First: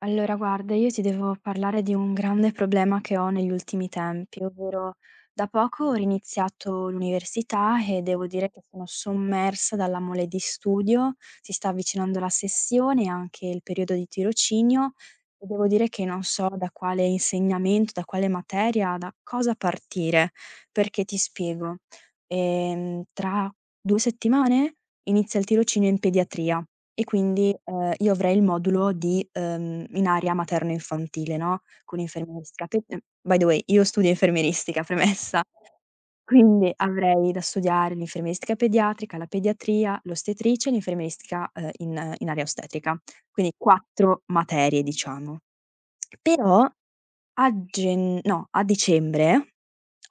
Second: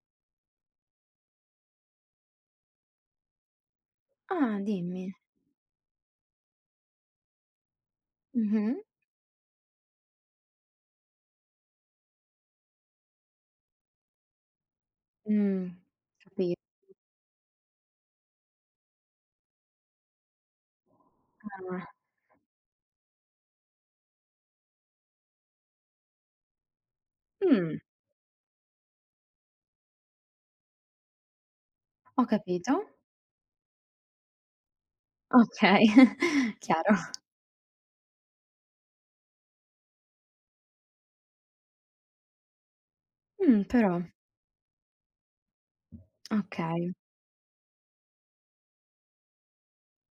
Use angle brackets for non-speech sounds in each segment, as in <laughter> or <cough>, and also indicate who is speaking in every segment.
Speaker 1: Allora guarda, io ti devo parlare di un grande problema che ho negli ultimi tempi,
Speaker 2: Ah,
Speaker 1: ovvero
Speaker 2: dimmi.
Speaker 1: da poco ho riniziato l'università e devo dire che sono
Speaker 2: Mh-mh.
Speaker 1: sommersa dalla mole di studio. Si sta avvicinando la sessione e anche il periodo di tirocinio e devo
Speaker 2: Mh,
Speaker 1: dire che non so
Speaker 2: capi
Speaker 1: da quale insegnamento, da quale materia, da cosa partire. Perché ti spiego:
Speaker 2: eh.
Speaker 1: ehm, tra 2 settimane inizia il tirocinio in pediatria e quindi,
Speaker 2: Mh.
Speaker 1: ehm, io avrei il modulo di, ehm, in area materno infantile, no, con
Speaker 2: Ho
Speaker 1: infermieristica, che,
Speaker 2: capito.
Speaker 1: mhmm, by the way, io studio infermieristica, premessa.
Speaker 2: Okay, <chuckles>
Speaker 1: Quindi
Speaker 2: chiaro.
Speaker 1: avrei da studiare l'infermieristica pediatrica, la pediatria, l'ostetricia e l'infermieristica, uhm, in in area ostetrica, quindi
Speaker 2: Mh, però!
Speaker 1: 4 materie diciamo. Però
Speaker 2: Okay.
Speaker 1: a genn no, a dicembre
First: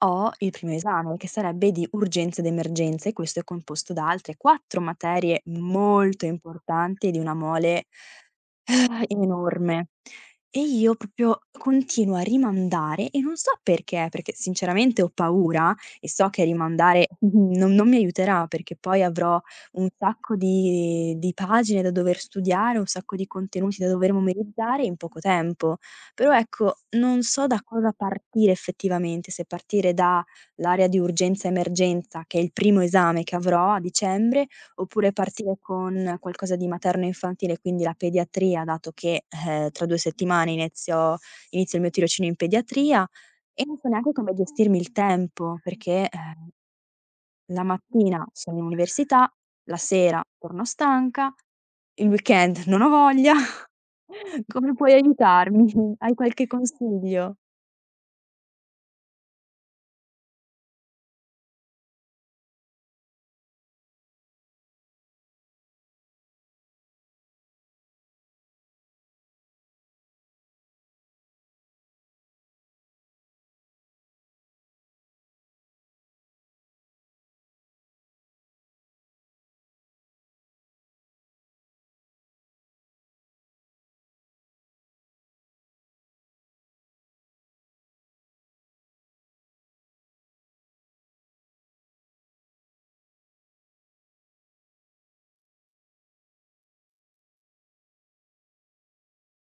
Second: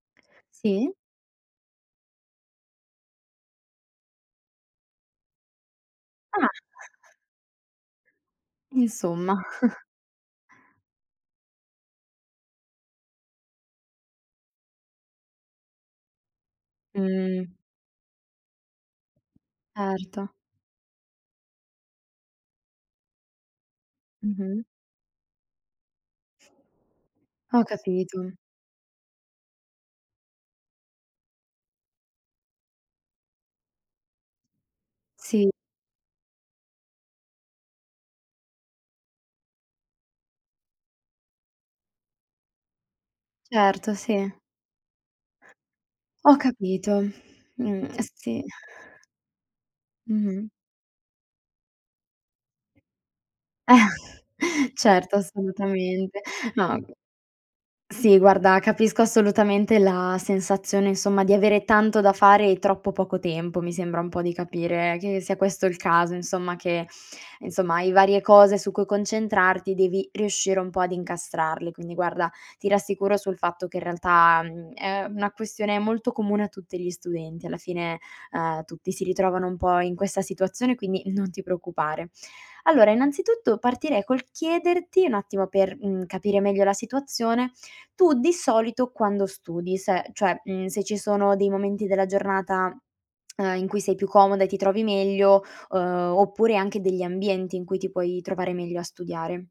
Speaker 1: ho il primo
Speaker 2: Sì.
Speaker 1: esame. che sarebbe di urgenza ed emergenza e questo è composto da altre 4 materie molto
Speaker 2: Ah!
Speaker 1: importanti e di una mole <exhales>
Speaker 2: Insomma. <chuckles>
Speaker 1: enorme. E io proprio continuo a rimandare e non so perché. Perché sinceramente ho paura e so che rimandare n
Speaker 2: Mh.
Speaker 1: non non mi aiuterà, perché poi avrò un
Speaker 2: Erto.
Speaker 1: sacco di di pagine da dover studiare, un sacco di contenuti da dover
Speaker 2: Mh-mh.
Speaker 1: memorizzare in poco tempo. Però ecco, non so da
Speaker 2: Ho
Speaker 1: cosa
Speaker 2: capito.
Speaker 1: partire effettivamente, se partire da l'area di urgenza emergenza, che è il primo esame che avrò a dicembre, oppure
Speaker 2: Sì.
Speaker 1: partire con qualcosa di materno infantile, quindi la pediatria, dato che, ehm, tra 2 settimane inizio- inizio il mio tirocinio in pediatria. E non so
Speaker 2: Certo,
Speaker 1: neanche
Speaker 2: sì.
Speaker 1: come gestirmi il tempo, perché,
Speaker 2: Ho
Speaker 1: ehm,
Speaker 2: capito.
Speaker 1: la
Speaker 2: Mh.
Speaker 1: mattina
Speaker 2: Sì.
Speaker 1: sono in università, la sera
Speaker 2: Mh-mh.
Speaker 1: torno stanca, il weekend non ho voglia.
Speaker 2: <chuckles>
Speaker 1: <chuckles> Come puoi
Speaker 2: Certo,
Speaker 1: aiutarmi? Hai
Speaker 2: assolutamente.
Speaker 1: qualche
Speaker 2: No, mhmm,
Speaker 1: consiglio?
Speaker 2: sì guarda capisco assolutamente la sensazione insomma di avere tanto da fare e troppo poco tempo, mi sembra un po' di capire che sia questo il caso, insomma, che insomma, hai varie cose su cui concentrarti, devi riuscire un po' ad incastrarle. Quindi guarda, ti rassicuro sul fatto che in realtà, mhmm, è una questione molto comune a tutti gli studenti. Alla fine, uhm, tutti si ritrovano un po' in questa situazione, quindi non ti preoccupare. Allora innanzitutto partirei col chiederti, un attimo, per, mhmm, capire meglio la situazione, tu di solito quando studi. Se cioè, mhmm, se ci sono dei momenti della giornata, uhm, in cui sei più comoda e ti trovi meglio, uhm, oppure anche degli ambienti in cui ti puoi trovare meglio a studiare.